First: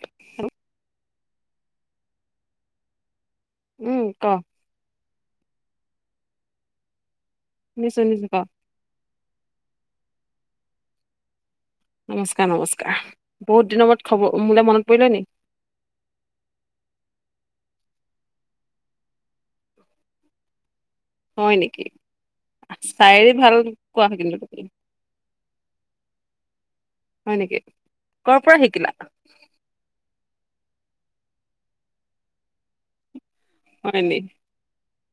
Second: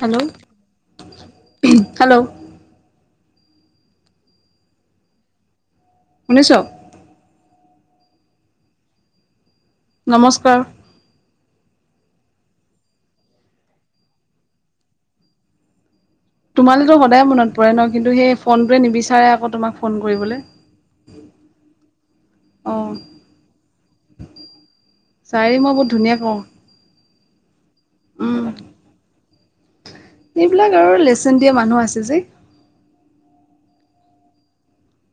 Hello, hello. উম, ক। শুনিছ? শুনিছো, শুনিছো ক। নমস্কাৰ। নমস্কাৰ, নমস্কাৰ। বহুত দিনৰ মূৰত খবৰ মোলে মনত পৰিলে নি? তোমালেতো সদায় মনত পৰে ন, কিন্তু সেই ফোনটোৱে নিবিচাৰে আকৌ তোমাক ফোন কৰিবলে। হয় নেকি? অ চাইৰি ভাল কোৱা কিন্তু তুমি। চাৰি মই বহুত ধুনীয়া কওঁ হয় নেকি? ক'ৰ উম পৰা শিকিলা? এইবিলাক আৰু লেচন দিয়া মানুহ আছে যে। হয় নি?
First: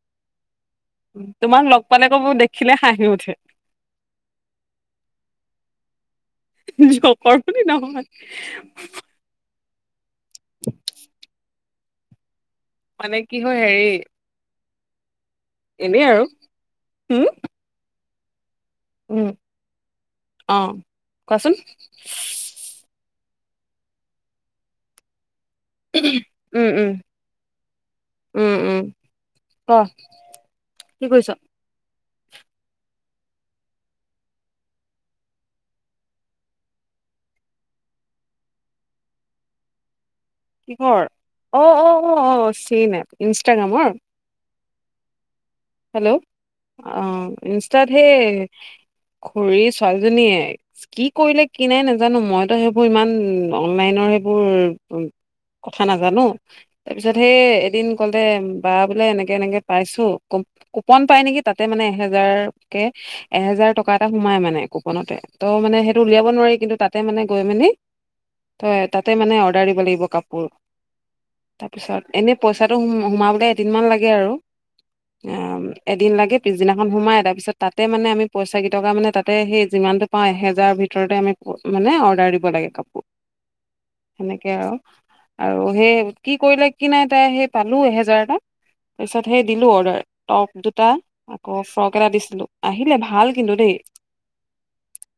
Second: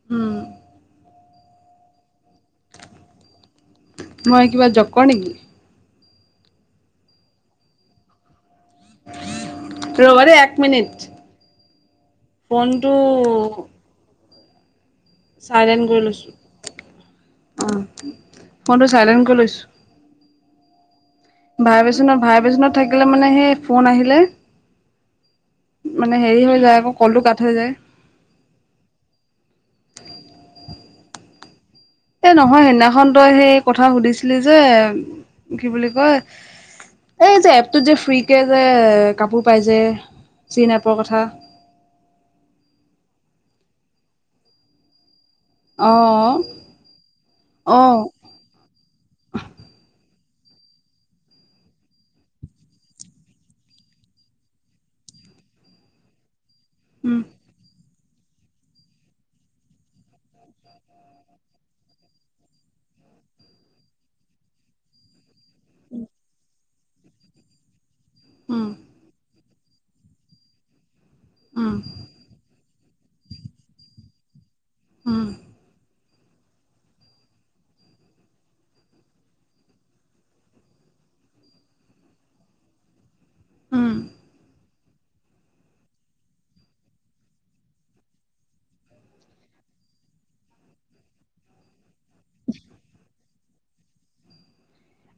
হুম। তোমাক লগ পালে আকৌ মোৰ দেখিলে হাঁহি উঠে। মই কিবা জক্কৰ নেকি? জকৰ বুলি নহয়। ৰ'বা দেই এক মিনিট। ফনটো মানে কি হয় হেৰি চাইলেণ্ট কৰি এনেই আৰু উম লৈছোঁ অ। ফোনটো চাইলেণ্ট উম কৰি লৈছোঁ। অ। কোৱাচোন ভাইবেচনত ভাইবেচনত থাকিলে মানে সে ফোন আহিলে মানে হেৰি হৈ উম যায় উম আকৌ কলটো কাট হৈ যায়। উম, উম ক কি কৈছ? এ নহয় সেইদিনাখন তই সেই কথা সুধিছিলি যে কি বুলি কয় এই যে এপটোত যে ফ্ৰী কে যে কাপোৰ পাই যে। চীন এপৰ কিহৰ? কথা অ-অ-অ-অ চেইন এপ ইনষ্টাগ্ৰামৰ? অ হেল্ল, অ অ ইনষ্টাত সেই খুৰীৰ ছোৱালীজনীয়ে কি কৰিলে কি নাই নাজানো। মইতো সেইবোৰ ইমান অনলাইনৰ সেইবোৰ কথা নাজানো। তাৰ পিছত উম হে এদিন ক'লে বা বোলে এনেকে এনেকে পাইছো। কুপ-কুপন পাই নেকি তাতে মানে এহেজাৰ কে এহেজাৰ টকা এটা সোমাই মানে কুপনতে। ত মানে সেইটো উলিয়াব নোৱাৰি, কিন্তু তাত তাতে মানে গৈ মেলি উম তই তাতে মানে অৰ্ডাৰ দিব লাগিব কাপোৰ। উম তাৰপিছত এনে পইচাটো সো-সোমাবলে এদিন মান লাগে আৰু। উম অ এ এদিন লাগে পিছদিনাখন সোমায়। তাৰপিছত তাতে মানে আমি পইচা কেইটকা মানে তাতে সেই যিমানটো পাওঁ এহেজাৰৰ ভিতৰতে আমি মানে অৰ্ডাৰ দিব লাগে কাপোৰ। উম সেনেকে আৰু আৰু সেই কি কৰিলে কি নাই তাই সেই পালো এহেজাৰ এটা। তাৰপিছত সেই দিলোঁ অৰ্ডাৰ। টপ দুটা আকৌ ফ্ৰক এটা দিছিলো, আহিলে ভাল কিন্তু দেই।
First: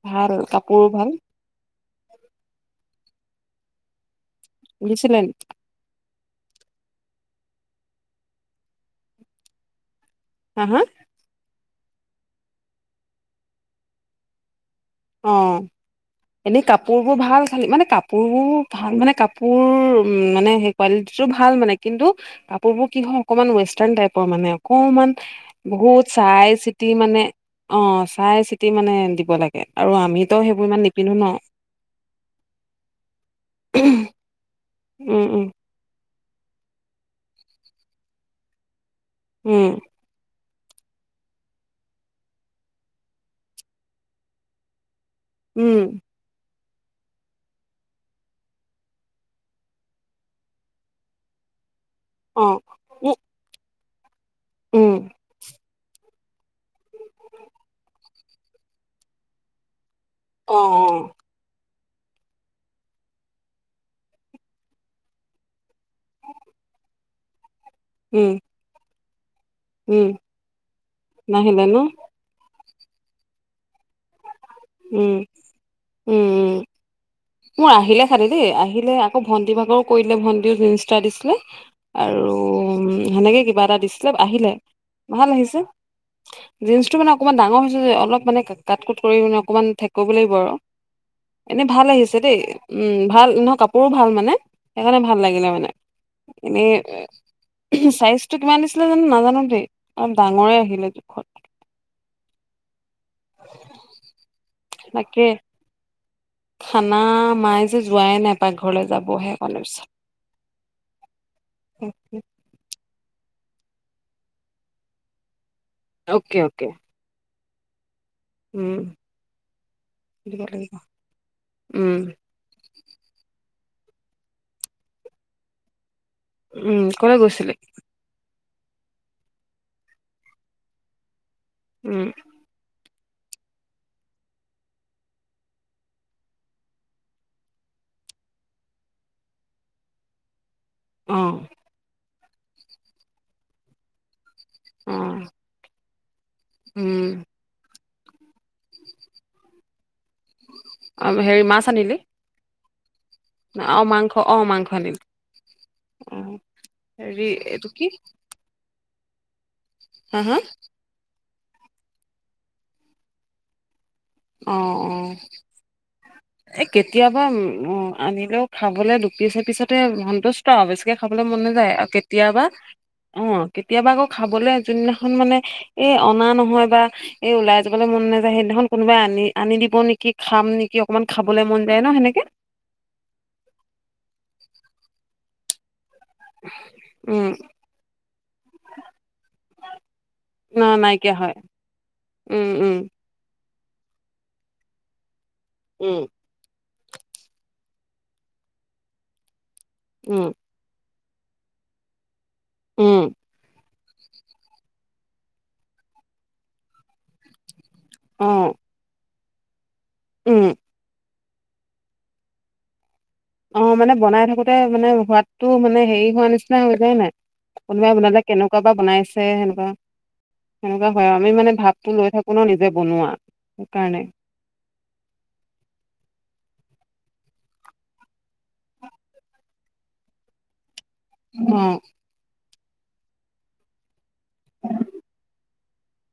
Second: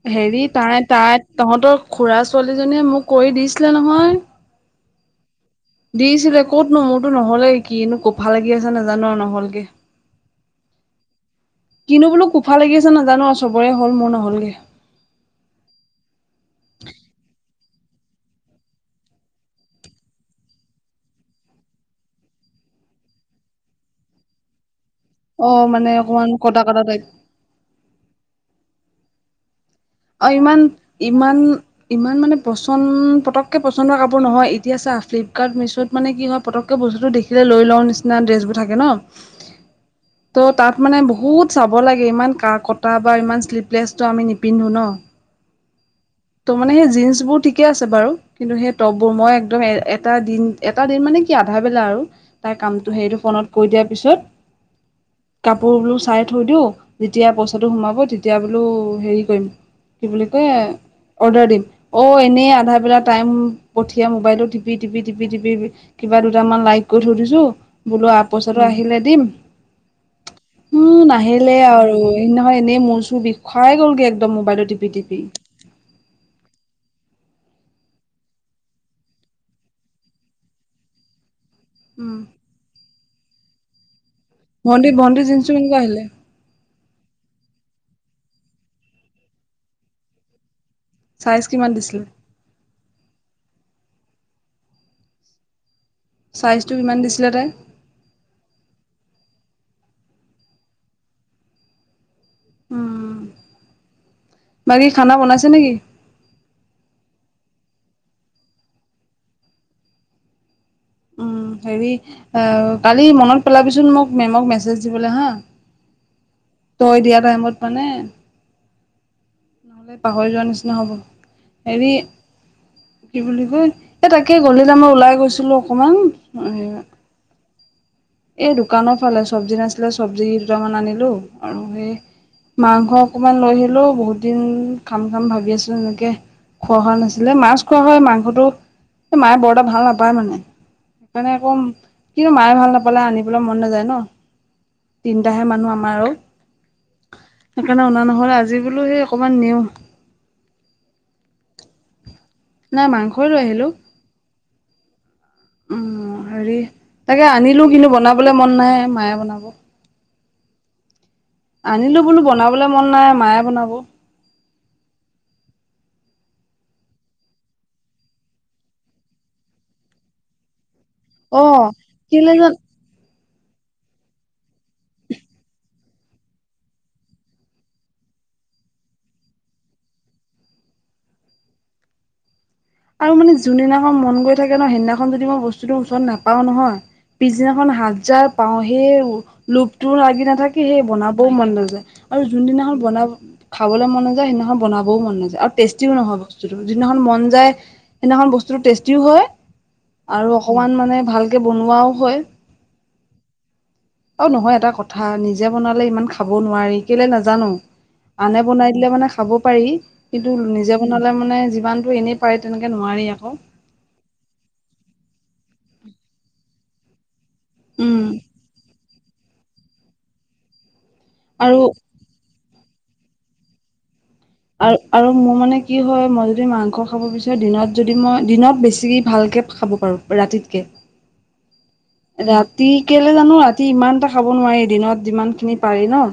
ভাল হেৰি তাই কাপোৰ ভাল তাই তহঁতৰ খুৰা ছোৱালীজনীয়ে মোক কৰি দিছিলে নহয়। দিছিলে নি? দিছিলে ক'তনো মোৰতো নহলে। কিনো কফা লাগি আছে নাজানো আৰু নহ'লগে। হা হা? কিনো বোলো কোফা লাগি আছে নাজানো আৰু চবৰে হ'ল মোৰ নহ'লগে। অঁ। এনে কাপোৰবোৰ ভাল, খালী মানে কাপোৰবোৰ ভাল মানে কাপোৰ উ মানে হে কোৱালিটিটো ভাল মানে কিন্তু কাপোৰবোৰ কি হয় অকমান ৱেষ্টাৰ্ণ টাইপৰ মানে অকমান অ মানে বহুত অকমান চাই কটা কটা চিতি টাইপ মানে অ চাই চিতি মানে দিব লাগ অ ইমান ইমান ইমান মানে পচন্দ পটককে পচন্দ হোৱা কাপোৰ নহয়। ই এতিয়া চা উম উম ফ্লিপকাৰ্ট মিছত মানে কি হয় পটককে বস্তুটো দেখিলে লৈ লওঁ নিচিনা ড্ৰেছবোৰ থাকে ন। উম। ত' তাত মানে বহুত চাব লাগে। ইমান কা কটা বা ইমান শ্লিভলেছটো আমি নিপিন্ধো ন। অ। উম। ত' মানে সেই জিন্চ বোৰ ঠিকে আছে বাৰু, কিন্তু সেই টপবোৰ মই একদম এটা দিন এটা দিন মানে কি আধা বেলা আৰু অ তাইৰ কামটো উ হেৰিটো ফনত কৰি দিয়াৰ পিছত উম। কাপোৰ বোলো চাই থৈ দিওঁ। যেতিয়া পইচাটো সোমাব তেতিয়া বোলো হেৰি কৰিম। কি বুলি কয় অ অ অৰ্ডাৰ দিম, অ' এনেই আধা বেলা টাইম পঠিয়াই মোবাইলটো টিপি টিপি টিপি টিপি কিবা দুটামান লাইক কৰি থৈ দিছো, বোলো আ উম পইচাটো আহিলে দিম। উম উ, নাহিলেই নাহিলে ন আৰু সেইদিনাখন এনেই মোৰ-চোৰ বিষাই গ'লগে একদম মোবাইলত টিপি উম, টিপি উম, উম। মোৰ আহিলে খালে দেই, আহিলে আকৌ ভন্টি ভাগৰো কৰি দিলে। ভন্টি জিন্ছ এটা দিছিলে। উম আৰু সেনেকে কিবা এটা দিছিলে, আহিলে ভণ্টি ভণ্টি ভাল জিন্সটো আহিছে। কেনেকুৱা আহিলে জীনছটো মানে অকমান ডাঙৰ হৈছে যে, অলপ মানে কাট কুট কৰি মানে অকমান ঠেক কৰিব লাগিব আৰু। চাইজ এনে কিমান ভাল দিছিলে আহিছ দেই, উম ভাল নহয় কাপোৰো ভাল মানে। সেইকাৰণে ভাল লাগিলে মানে। এনে চাইজটো কিমান দিছিলে তাই চাইজটো কিমান দিছিলে জানো নাজানো দেই, অলপ ডাঙৰে আহিলে জোখত। উম। বাকী খানা তাকে বনাইছে নে কি? খানা মায়ে যে যোৱাই নাই পাকঘৰলে, যাবহে অলপ পিছত। উম, হেৰি কালি মনত পেলাবিচোন মোক মেমক মেছেজ দিবলে হা। Okay, okay. থৈ দিয়া টাইমত মানে উম। নহ'লে পাহৰি দিব যোৱাৰ লাগিব নিচিনা হ'ব। হেৰি উম কি বুলি কয়, এ তাকে গধূলি টাইমত ওলাই গৈছিলোঁ অকমান। উম, কলে গৈছিলি? এই দোকানৰ ফালে, চব্জি নাছিলে চব্জি দুটামান আনিলোঁ, আৰু সেই উম মাংস অকণমান লৈ আহিলোঁ, বহুত দিন খাম-খাম ভাবি আছোঁ এনেকে খোৱা হোৱা নাছিলে, মাছ খোৱা হয় মাংসটো, মায়ে বৰএতা ভাল নাপায় মানে। অ সেইকাৰণে আকৌ কিন্তু মায়ে ভাল নাপালে আনিবলৈ মন নাযায় ন। অ তিনটাহে মানুহ আমাৰ আৰু। উম। সেইকাৰণে অনা নহ'লে আজি বোলোঁ সেই অকণমান নিওঁ। অ' হেৰি মাছ আনিলি? নাই মাংসই লৈ আহিলোঁ। অ মাংস অ মাংস আনিলি অ উম, হেৰি তাকে হেৰি আনিলোঁ এইটো কি কিন্তু বনাবলে মন নাই, মায়ে বনাব। হাঁ-হাঁ? আনিলোঁ বোলোঁ বনাবলৈ মন নাই মায়ে বনাব। অ', অ'। এই কেতিয়াবা উম আনিলেও খাবলে ডুপিছ, এপিছতে সন্তোষ্ট- ত বেছিকে খাবলৈ মন অ নাযায় আৰু কেলে কেতিয়াবা, জান অ'। কেতিয়াবা আকৌ খাবলে, যোনদিনাখন মানে এই অনা নহয় বা এ উলাই যাবলৈ মন নাযায় সেইদিনাখন কোনোবাই আনি আনি দিব নেকি, খাম নেকি অকমান খাবলৈ মন যায় ন সেনেকে? আৰু মানে যোনদিনাখন মন গৈ থাকে ন, সেইদিনাখন যদি মই বস্তুটো ওচৰত নাপাওঁ নহয় উম পিছদিনাখন হাত যাৰ পাওঁ সেই লোভটো লাগি ন নাথাকি সেই নাইকিয়া বনাবও হয় মন নাযায়। আৰু উম উম যোনদিনাখন বনাব খাবলৈ মন নাযায়, সেইদিনাখন বনাবও মন নাযায় আৰু টেষ্টিও নহয় বস্তুটো, যদিনাখন মন যায় সেইদিনাখন বস্তুটো টেষ্টিও হয় আৰু উম অকণমান মানে ভালকে বনোৱাও হয়। উম। অ', নহয় এটা কথা, নিজে বনালে ইমান খাব নোৱাৰি কেলে নাজানোঁ। অ আনে বনাই দিলে মানে খাব পাৰি। কিন্তু উম নিজে বনালে মানে যিমানটো এনেই পাৰি তেনেকৈ নোৱাৰি আকৌ। অ', মানে বনাই থাকোতে মানে সোৱাদটো মানে হেৰি হোৱা নিচিনা হৈ যায় নাই? কোনোবাই উম বনালে কেনেকুৱা বা বনাইছে সেনেকুৱা। সেনেকুৱা হয় আৰু। আমি মানে ভাৱটো লৈ থাকো ন' নিজে বনোৱা সেইকাৰণে। আৰু-আৰু মোৰ মানে কি হয়, মই যদি মাংস খাব বিচাৰোঁ দিনত যদি মই দিনত বেছি ভালকে খাব ৰাতি'ত কে। অ'। ৰাতি কেলে জানো, ৰাতি ইমান এটা খাব নোৱাৰি দিনত যিমান খিনি পাৰি ন?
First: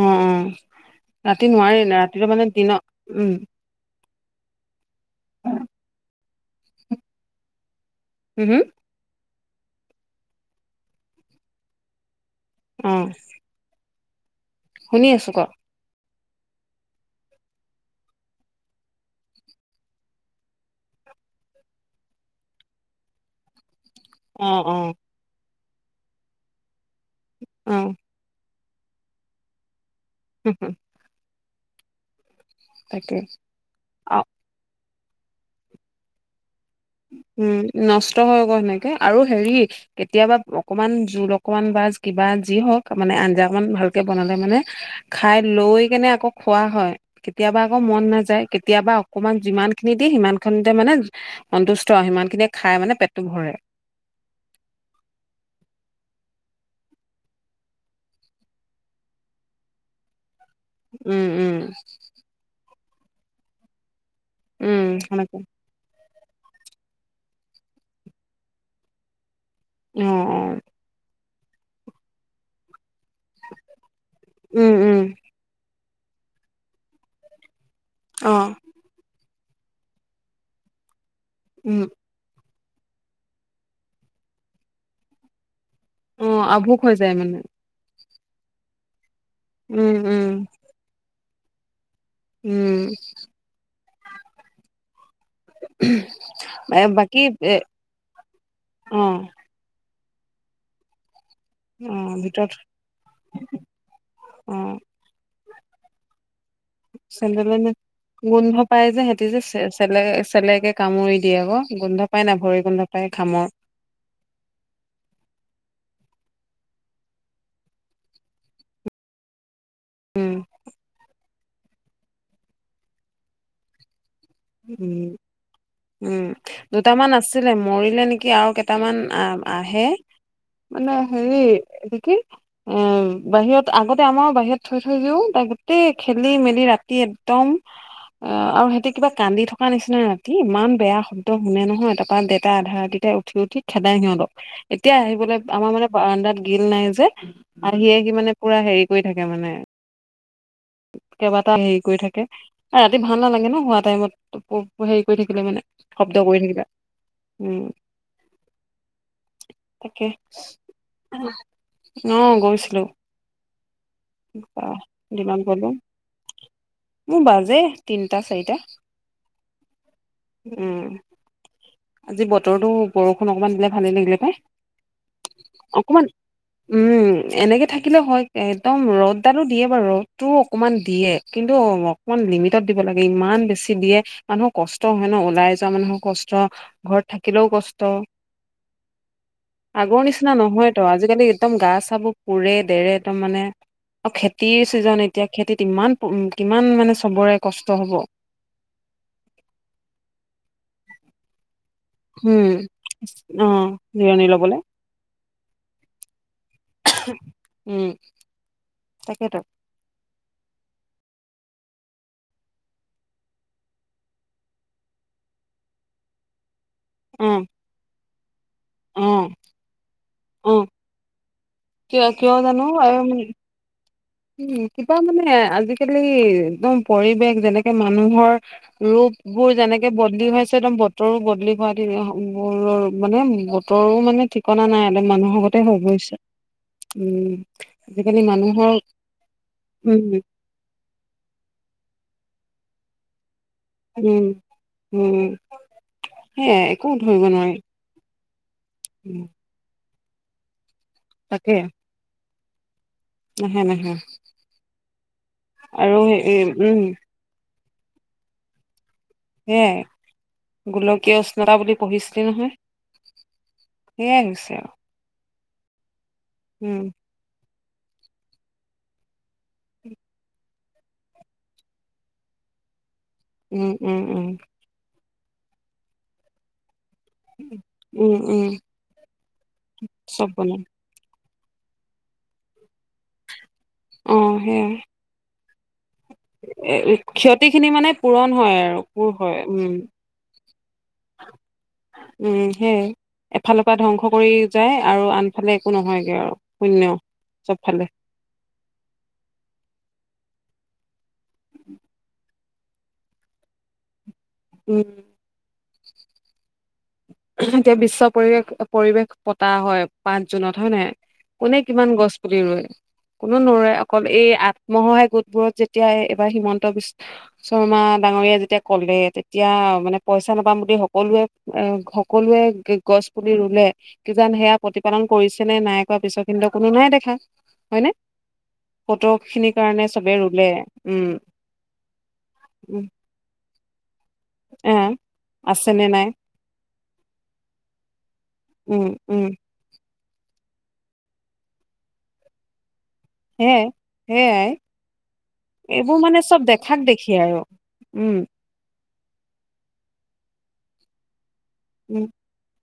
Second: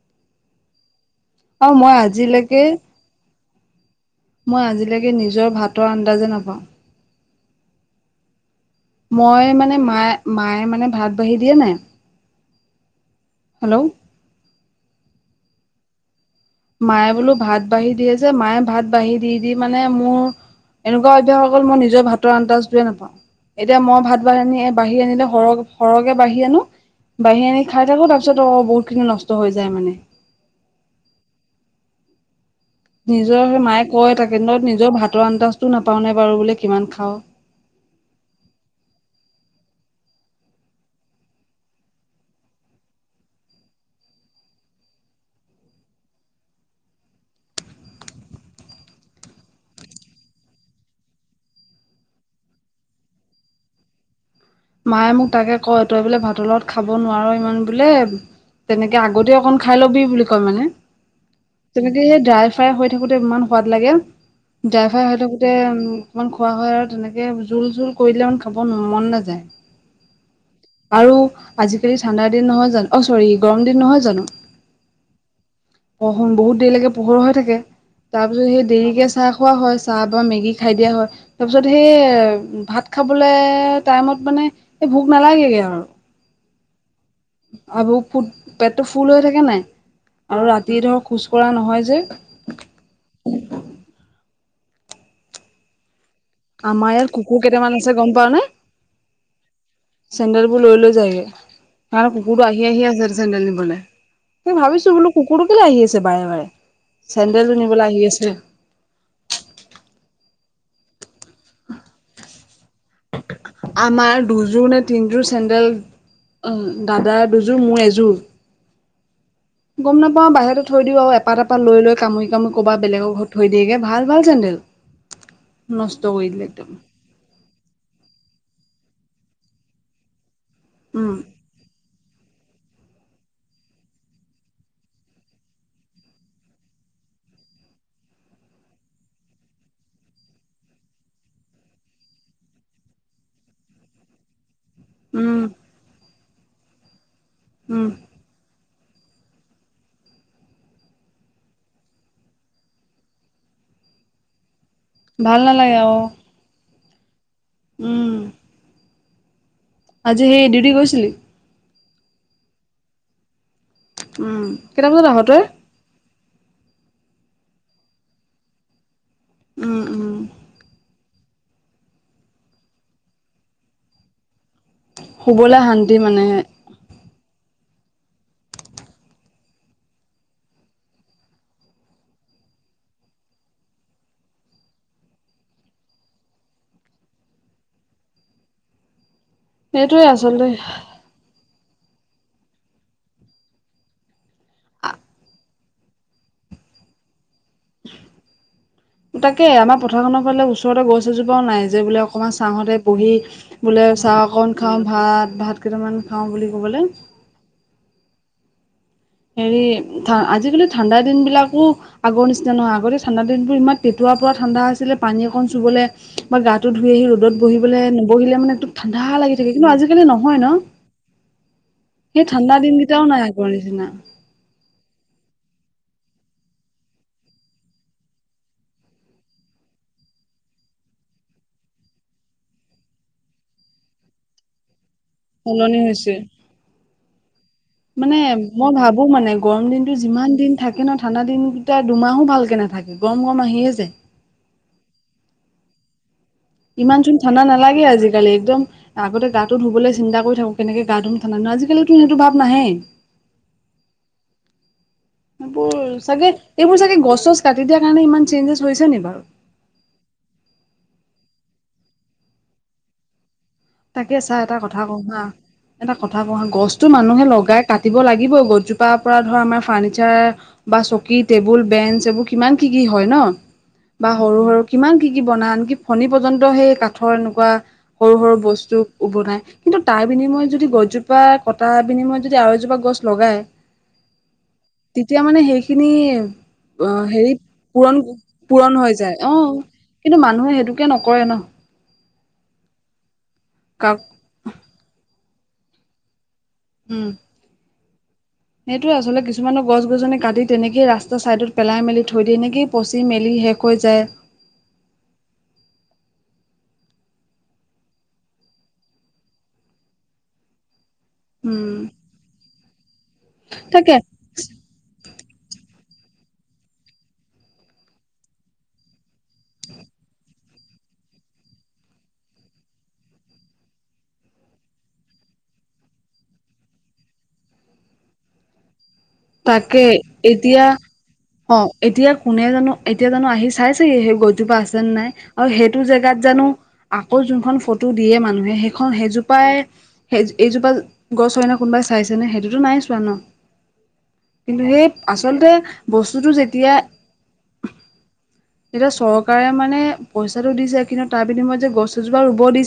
অ', অ', ৰাতি আৰু নোৱাৰি মই ৰাতিটো মানে আজিলৈকে দিনত, উম। মই আজিলৈকে নিজৰ ভাতৰ আন্দাজে নাপাওঁ। হুম-হুম? মই মানে মায়ে-মায়ে মানে ভাত বাঢ়ি দিয়া নাই? অ'। হেল্ল'? শুনি আছোঁ ক? মায়ে বোলো ভাত বাঢ়ি দিয়ে যে মায়ে ভাত বাঢ়ি দি-দি মানে মোৰ এনেকুৱা অভ্যাস হৈ গ'ল, মই নিজৰ ভাতৰ আন্দাজটোৱে নাপাওঁ। এতিয়া মই ভাত অ আনি অ বাঢ়ি আনিলে সৰহ-সৰহকে বাঢ়ি আনো। বাঢ়ি আনি অ খাই থাকোঁ তাৰপিছত অ', বহুত খিনি নষ্ট হৈ যায় মানে। হু-হু। তাকে নিজৰ সেই মায়ে কয় অ তাকে ন' নিজৰ ভাতৰ আন্দাজটো নাপাওঁ নে বাৰু বোলে কিমান খাওঁ। হুম, নষ্ট হয় আকৌ সেনেকে। আৰু হেৰি কেতিয়াবা অকণমান জোল অকমান বা কিবা যি হওঁক মানে আঞ্জা অকণমান ভালকে বনালে মানে খাই লৈ কিনে আকৌ খোৱা হয়। কেতিয়াবা আকৌ মন নাযায়, কেতিয়াবা অকণমান যিমান খিনি দিয়ে সিমান খিনিতে মানে সন্তুষ্ট সিমান খিনিয়ে খাই মানে পেটটো ভৰে। মায়ে মোক তাকে কয় তই বোলে ভাতৰ লগত খাব নোৱাৰ ইমান বোলে তেনেকে আগতে অকণ খাই ল'বি বুলি কয় মানে। উম উম তেনেকে সেই ড্ৰাই-ফ্ৰাই হৈ থাকোতে ইমান সোৱাদ লাগে। উম ড্ৰাইফাই হয় সেনেকে থাকোতে উম অকণমান খোৱা হয় আৰু তেনেকে জোল-চোল কৰিলে ইমান খাব মন নাযায়। অ', অ'। আৰু আজিকালি ঠাণ্ডা দিন নহয় জানোঁ, অ', চৰি গৰম দিন নহয় জানোঁ? উম উম পোহৰ বহুত দেৰিলৈকে পোহৰ হৈ থাকে। তাৰ অ পিছত সেই দেৰিকে চাহ খোৱা হয়, চাহ বা মেগি খাই দিয়া হয়। তাৰ পিছত উম সেই ভাত খাবলে টাইমত মানে এই ভোক নালাগে আৰু। অ', আভুক হৈ যায় মানে। আভুক পেটটো ফুল হৈ থাকে নাই উম উম আৰু ৰাতি ধৰ খোজ কঢ়া নহয় যে। উম। এ আমাৰ ইয়াত বাকী কুকুৰ এ কেইটামান আছে গম পাও নে? অ চেণ্ডেল বোৰ লৈ-লৈ যায় গৈ। অ তাৰ কুকুৰটো ভিতৰত আহি-আহি আছে চেণ্ডেল নিবলে। অ মই ভাবিছোঁ বোলোঁ কুকুৰটো কেলে আহি আছে বাৰে-বাৰে? চেণ্ডেলে চেন্দেলজোৰ নে নিবলৈ আহি আছে। গোন্ধ পাই যে সিহঁতি যে চেলে-চেলেকে কামুৰি দিয়ে আক গোন্ধ পাই নাই ভৰি গোন্ধ পাই ঘামৰ। আমাৰ দুযোৰ নে তিনিযোৰ চেণ্ডেল অ', দাদাৰ দুযোৰ মোৰ এযোৰ। গম নাপাওঁ উম বাহিৰতে থৈ দিওঁ আৰু এপাত-এপাত লৈ-লৈ কামুৰি-কামুৰি কবা বেলেকৰ ঘৰত থৈ দিয়ে গৈ ভাল ভাল চেন্দেল। নষ্ট উম-উম কৰি দিলে একদম দুটামান আছে। আছিলে মৰিলে নেকি, আৰু কেইটামান আহে। মানে উম, হেৰি, এটো কি? উম, বাহিৰত আগতে আমাৰোঁ বাহিৰত থৈ-থৈ দিও তাক গোতেই খেলি মেলি ৰাতি একদম। অ', আৰু সিহঁতি কিবা কান্দি থকা নিচিনা ৰাতি ইমান বেয়া শব্দ শুনে নহয় তাৰপৰা দেতা আধা ৰাতি তে উঠি-উঠি খেদাই সিহঁতক এতিয়া আহিবলৈ উম, আমাৰ মানে বাৰাডাত গিল নাই যে, উম, আহি-আহি মানে পুৰা হেৰি কৰি থাকে মানে। কেইবাটাও হেৰি কৰি থাকে, ৰাতি ভাল নালাগে ন হোৱা টাইমত হেৰি কৰি ভাল থাকিলে মানে, নালাগে অ' শব্দ কৰি থাকিলে। উম। তাকে আজি সেই ডিউটি গৈছিলি? অ', গৈছিলোঁ উম, অ', কেইটা বজাত আহ তই? দিনত। মোৰ বাজে তিনটা চাৰিটা। উম, উম, উম। আজি বতৰো বৰষুণ অকনমান দিলে ভালে লাগিলে পাই। শুবলৈ শান্তি অকমান মানে। উম, এনেকে থাকিলে হয় একদম ৰ'দ ডালো দিয়ে বাৰু ৰ'দটোও অকমান দিয়ে। কিন্তু অকমান লিমিটত দিব লাগে ইমান বেছি দিয়ে মানুহৰ কষ্ট হয় ন, ওলাই যোৱা মানুহৰ কষ্ট ঘৰত থাকিলেও কষ্ট। আগৰ সেইটোৱে নিচিনা আচলতে নহয়তো আজিকালি একদম গা চাবোৰ পুৰে দেৰে একদম মানে আৰু খেতিৰ চিজন এতিয়া খেতিত কিমান-কিমান মানে চবৰে কষ্ট হ'ব। তাকে আমাৰ পথাৰ খনৰ ফালে ওচৰতে গছ এজোপাও নাই। যে বোলে অকণমান উম, চাহতে বহি অ', বোলে চাহ জিৰণি অকণ ল'বলে খাওঁ ভাত-ভাত কেইটামান খাওঁ বুলি ক'বলৈ। উম। তাকেতো হেৰি আজিকালি ঠাণ্ডা দিন বিলাকো আগৰ নিচিনা নহয় আগতে ঠাণ্ডা দিনবোৰ ইমান পটঁটুৱাৰ পৰা ঠাণ্ডা আছিলে, পানী অকণ চুবলৈ বা গাটো ধুই আহি ৰ'দত অ', বহিবলৈ, নবহিলে মানে ঠাণ্ডা অ', লাগি থাকে কিন্তু আজিকালি নহয় ন? অ', কিয় সেই কিয় ঠাণ্ডা জানো দিনকেইটাও আৰু নাই আগ নিচিনা। উম, কিবা মানে আজিকালি একদম পৰিৱেশ যেনেকে মানুহৰ ৰূপ বোৰ যেনেকে বদলি হৈছে একদম বতৰো বদলি হোৱা [unintelligible] মানে তৰো মানে ঠিক কনা নাই, একদম মানুহৰ আগতে সলনি হৈ হৈছে গছে, উম। মানে আজিকালি মই মানুহৰ ভাবো মানে গৰম দিনটো উম, যিমান দিন থাকে ন ঠাণ্ডা দিন কিটা দুমাহো ভালকৈ নাথাকে গৰম-গৰম আহিয়ে যায়। উম-উম। ইমান চুন ঠাণ্ডা নালাগে আজিকালি একদম উম, আগতে গাটো ধুবলৈ চিন্তা কৰি থাকোঁ, কেনেকে গা ধুম তাকে আজিকালি টো হেতু ভাৱ নাহে। নাহে নাহে এইবোৰ আৰু চাগে এ এইবোৰ উম, চাগে গছ চচ কাতি দিয়াৰ কাৰণ ইমান চেঞ্জেছ হৈছে নি বাৰু? সে গোলকীয় উষ্ণতা বুলি পঢ়িছিলি নহয়? তাকে সেয়াই চা হৈছে এটা আৰু কথা কহা, এটা কথা কহা গছতটো উম। মানুহে লগাই কাটিব লাগিব গছজোপাৰ পৰা ধৰা আমাৰ ফাৰ্ণিচাৰ বা চকী, টেবুল, বেঞ্চ, এইবোৰ কিমান কি-কি হয় ন? উম, উম, বা উম, সৰু-সৰু কিমান কি-কি বনাই আনকি ফণী পৰ্যন্ত সেই ক থ এনেকুৱা উম, সৰু-সৰু উম, বস্তু বনাই, কিন্তু তাৰ চব বিনিময় বনাম যদি গছজোপা কটাৰ বিনিময়ত যদি আৰু এজোপা গছ লগায় অ', সেইয়াই। তেতিয়া মানে সেইখিনি অ', হেৰি ক্ষতি খিনি মানে পূৰণ হয় আৰু পূৰণ-পূৰণ হৈ পূৰ যায়, হয় অ'। উম কিন্তু মানুহে সেইটোকে নকৰে ন? উম, সেয়াই এফালৰ পৰা কাক ধ্বংস কৰি যায় আৰু আনফালে একো নহয়গে আৰু। শূন্য, চবফালে। সেইটোয় আচলতে কিছুমানৰ গছ গছনি কাটি তেনেকে ৰাস্তা চাইডত পেলাই মেলি থৈ দিয়ে নেকি পচি মেলি শেষ হৈ যায়। উম। এতিয়া বিশ্ব পৰিৱেশ-পৰিৱেশ পতা হয় পাঁচ জুনত হয় নাই? কোনে উম কিমান গছ পুলি ৰুৱৈ? কোনে নৰুয় তাকে অকল এই আ মহহায় গোটবোৰত যেতিয়া এইবাৰ হিমন্ত বিশ শৰ্মা ডাঙৰীয়াই যেতিয়া কলে তেতিয়া মানে পইচা নাপাম বুলি সকলোৱে এ সকলোৱে গছ পুলি ৰুলে কিজান সেয়া প্ৰতিপালন কৰিছে নে নাই কৰা পিছৰ খিন কোনো নাই দেখা, হয়নে? ফত' তাকে এতিয়া অ', এতিয়া কোনে জানোঁ উম এতিয়া জানোঁ আহি চাই চেসি সেই গৈ জোপা এ আছে নাই আৰু সেইটো আছেনে নাই জেগাত জানোঁ আকৌ যোনখন ফটো দিয়ে মানুহে উম সেইখন উম সেইজোপাই সেই এইজোপা গছ হয়নে কোনোবাই চাইছেনে সেইটোতো নাই চোৱা ন? সেয়াই-সেয়াই কিন্তু সেই আচলতে এইবোৰ মানে বস্তুটো চব যেতিয়া দেখাক দেখি আৰু, উম। তেতিয়া চৰকাৰে মানে পইচাটো দিছে কিন্তু তাৰ বিনিময়ত যে উম গছজোপা ৰুব দিছে